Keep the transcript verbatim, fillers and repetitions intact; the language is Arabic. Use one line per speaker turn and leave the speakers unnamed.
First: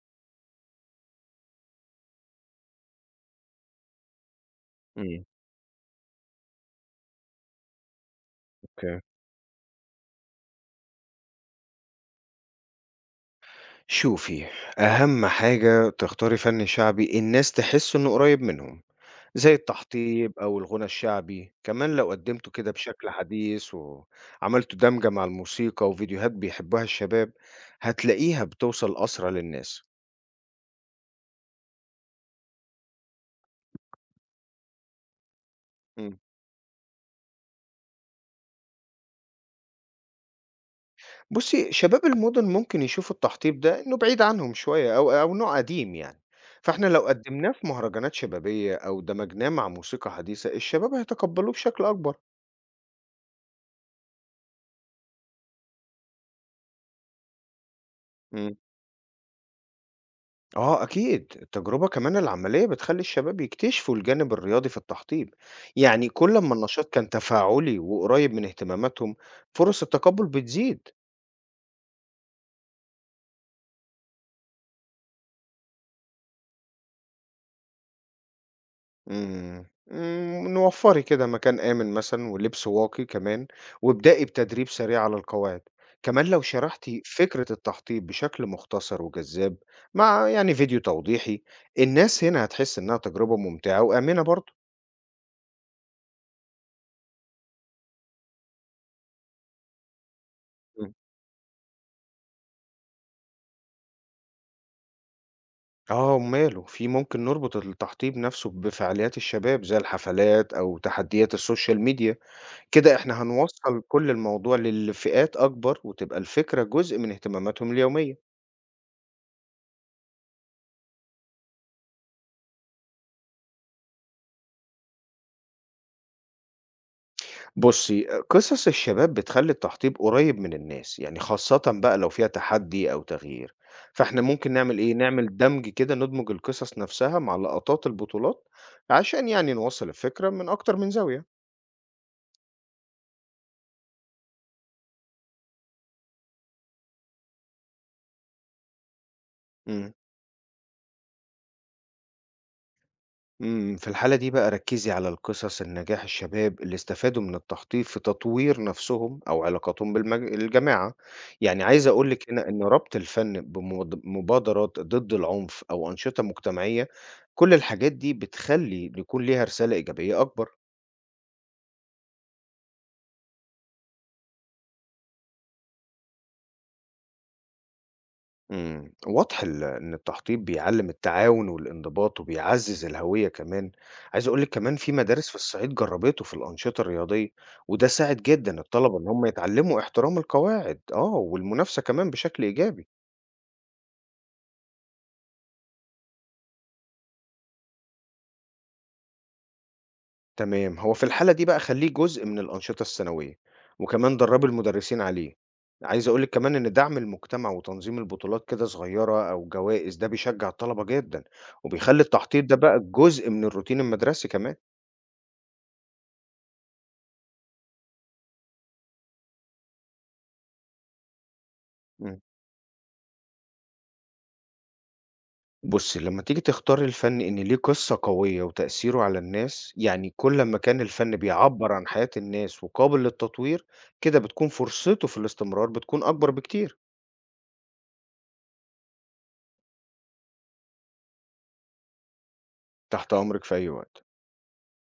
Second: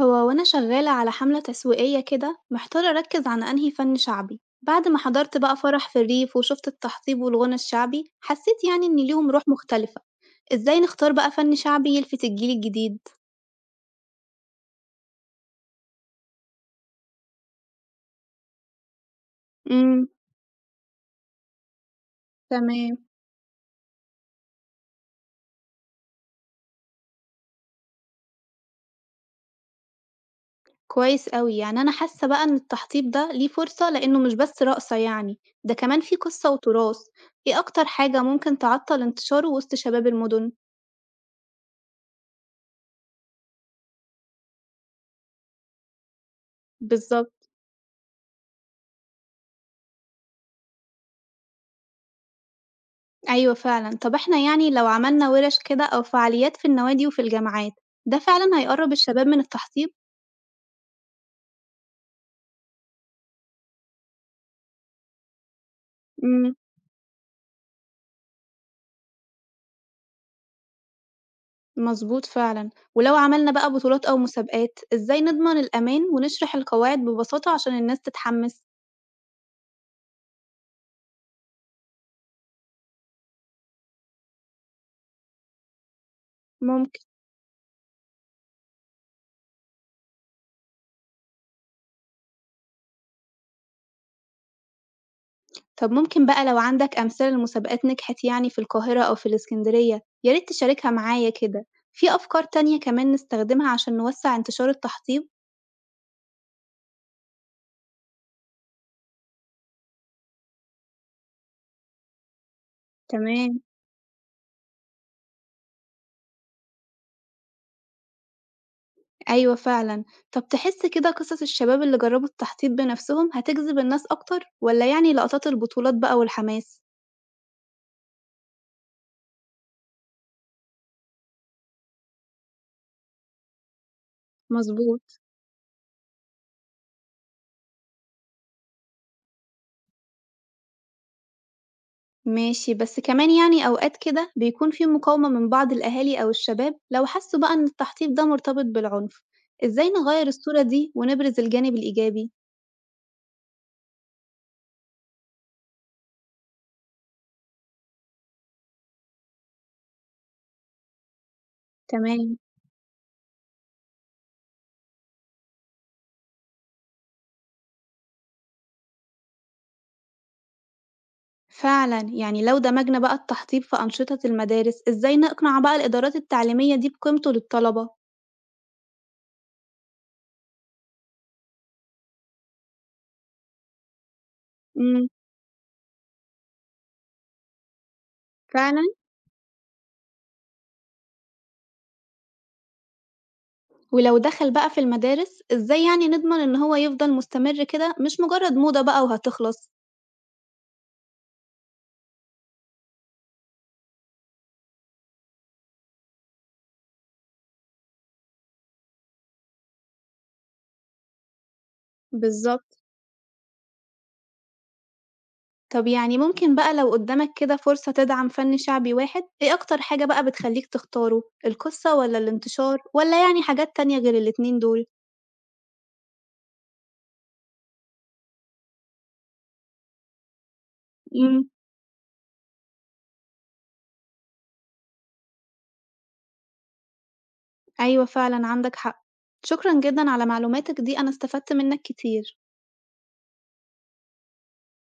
هو وأنا شغالة على حملة تسويقية كده محتارة أركز على أنهي فن شعبي بعد ما
إمم،
حضرت بقى فرح في الريف وشفت التحطيب والغنى الشعبي حسيت يعني إن
أوكي.
ليهم روح مختلفة. إزاي نختار بقى فن شعبي يلفت الجيل الجديد؟
شوفي، أهم حاجة تختاري فن شعبي الناس تحس إنه قريب منهم، زي
امم
التحطيب أو الغنى الشعبي. كمان لو قدمته كده
تمام.
بشكل حديث وعملتوا دمجة مع الموسيقى وفيديوهات بيحبها الشباب، هتلاقيها بتوصل أسرع للناس.
كويس أوي يعني أنا حاسة بقى إن التحطيب ده ليه فرصة لأنه مش بس رقصة يعني ده كمان فيه
إمم.
قصة وتراث. إيه أكتر حاجة ممكن تعطل انتشاره وسط شباب المدن؟
بُصّي، شباب المُدن ممكن يشوفوا التحطيب ده إنه بعيد عنهم شوية أو أو نوع قديم يعني، فإحنا لو
بالظبط،
قدمناه في مهرجانات شبابية أو دمجناه مع موسيقى حديثة، الشباب هيتقبلوه بشكل أكبر.
أيوه فعلًا، طب إحنا يعني لو عملنا وِرَش كده أو فعاليات في النوادي وفي الجامعات، ده
إمم.
فعلًا هيقرّب الشباب من التحصيل؟
آه أكيد، التجربة كمان العملية بتخلّي الشباب يكتشفوا الجانب الرياضي في التحضير، يعني كل ما
إمم،
النشاط كان تفاعلي وقريب من اهتماماتهم فرص التقبُّل بتزيد،
مضبوط فعلًا، ولو عملنا بقى بطولات أو مسابقات، إزاي نضمن الأمان ونشرح القواعد ببساطة عشان الناس تتحمس؟
إمم، إمم، نوفّري كده مكان آمن مثلًا ولبس واقي كمان، وابدئي بتدريب سريع على القواعد، كمان لو شرحتِ
ممكن.
فكرة التحضير بشكل مختصر وجذاب مع يعني فيديو توضيحي، الناس هنا هتحس إنها تجربة ممتعة وآمنة برضه.
طب ممكن بقى لو عندك أمثلة لمسابقات نجحت يعني في القاهرة أو في الإسكندرية، يا ريت تشاركها معايا كده، في أفكار تانية كمان نستخدمها عشان نوسّع انتشار التحطيب؟
آه، أُمّال، وفي ممكن نربط التحطيب نَفْسه بفعاليات الشباب زي الحفلات أو تحديات السوشيال ميديا، كده إحنا
تمام.
هنوصّل كل الموضوع للفئات أكبر وتبقى الفكرة جزء من اهتماماتهم اليومية.
أيوه فعلًا. طَب تحس كده قصص الشباب اللي جرّبوا التحطيط بنفسهم هتجذب الناس أكتر والّا يعني لقطات البطولات بقى والحماس؟
بُصّي، أ قصص الشباب بتخلّي التحطيب قريّب من الناس، يعني خاصةً بقى لو فيها تحدي أو تغيير، فإحنا ممكن نعمل إيه،
مضبوط.
نعمل دمج كده ندمج القصص نَفْسها مع لقطات البطولات عشان يعني نوصّل الفكرة من أكتر من زاوية.
ماشي، بس كمان يعني أوقات كده بيكون في مقاومة من بعض الأهالي أو الشباب لو حسّوا بقى إن التحطيط ده مرتبط بالعنف، إزاي
إمم.
نغيّر الصورة دي ونبرز الجانب الإيجابي؟
إمم، في الحالة دي بقى ركّزي على القصص النجاح الشباب اللي استفادوا من التخطيط في تطوير نفسهم أو علاقاتهم بالمج الجماعة، يعني عايز أقول لِك
تمام.
هنا إن ربط الفن بمض مبادرات ضد العنف أو أنشطة مجتمعية، كل الحاجات دي بتخلّي يكون ليها رسالة إيجابية أكبر.
فعلًا، يعني لو دمجنا بقى التحطيط في أنشطة المدارس، إزاي نقنع بقى الإدارات التعليمية دي بقيمته للطلبة؟
إمم، واضح ال إن التخطيط بيعلّم التعاون والانضباط وبيعزّز الهوية كمان، عايز أقول لِك كمان في
إمم،
مدارس في الصعيد جرّبته في الأنشطة الرياضية، وده ساعد جدًا
فعلًا؟
الطلبة إن هم يتعلّموا احترام القواعد آه، والمنافسة كمان بشكل إيجابي.
ولو دخل بقى في المدارس، إزاي يعني نضمن إن هو يفضل مستمر كده مش مجرد موضة بقى وهتخلص؟
تمام، هو في الحالة دي بقى خلّيه جزء من الأنشطة السنوية، وكمان درّبي المدرسين عليه. عايز أقول لِك كمان إن دعم المجتمع وتنظيم البطولات كده صغيّرة أو جوائز ده بيشجّع الطلبة جدًا، وبيخلّي التخطيط ده
بالظبط.
بقى جزء من الروتين المدرسي كمان.
طب يعني ممكن بقى لو قدامك كده فرصة تدعم فن شعبي واحد، إيه أكتر حاجة بقى بتخليك تختاره؟ القصة ولا
إمم.
الانتشار ولا يعني حاجات تانية غير الاتنين دول؟
بُصّي، لمّا تيجي تختاري الفن إن ليه قصة قوية وتأثيره على الناس، يعني كل أمّا كان الفن
مم.
بيعبّر عن حياة الناس وقابل للتطوير، كده بتكون فرصته في الاستمرار بتكون أكبر بكتير.
أيوة فعلًا عندك حق، شكرًا جدًا على معلوماتك دي أنا استفدت منك كتير.
تحت أمرِك في أي وقت.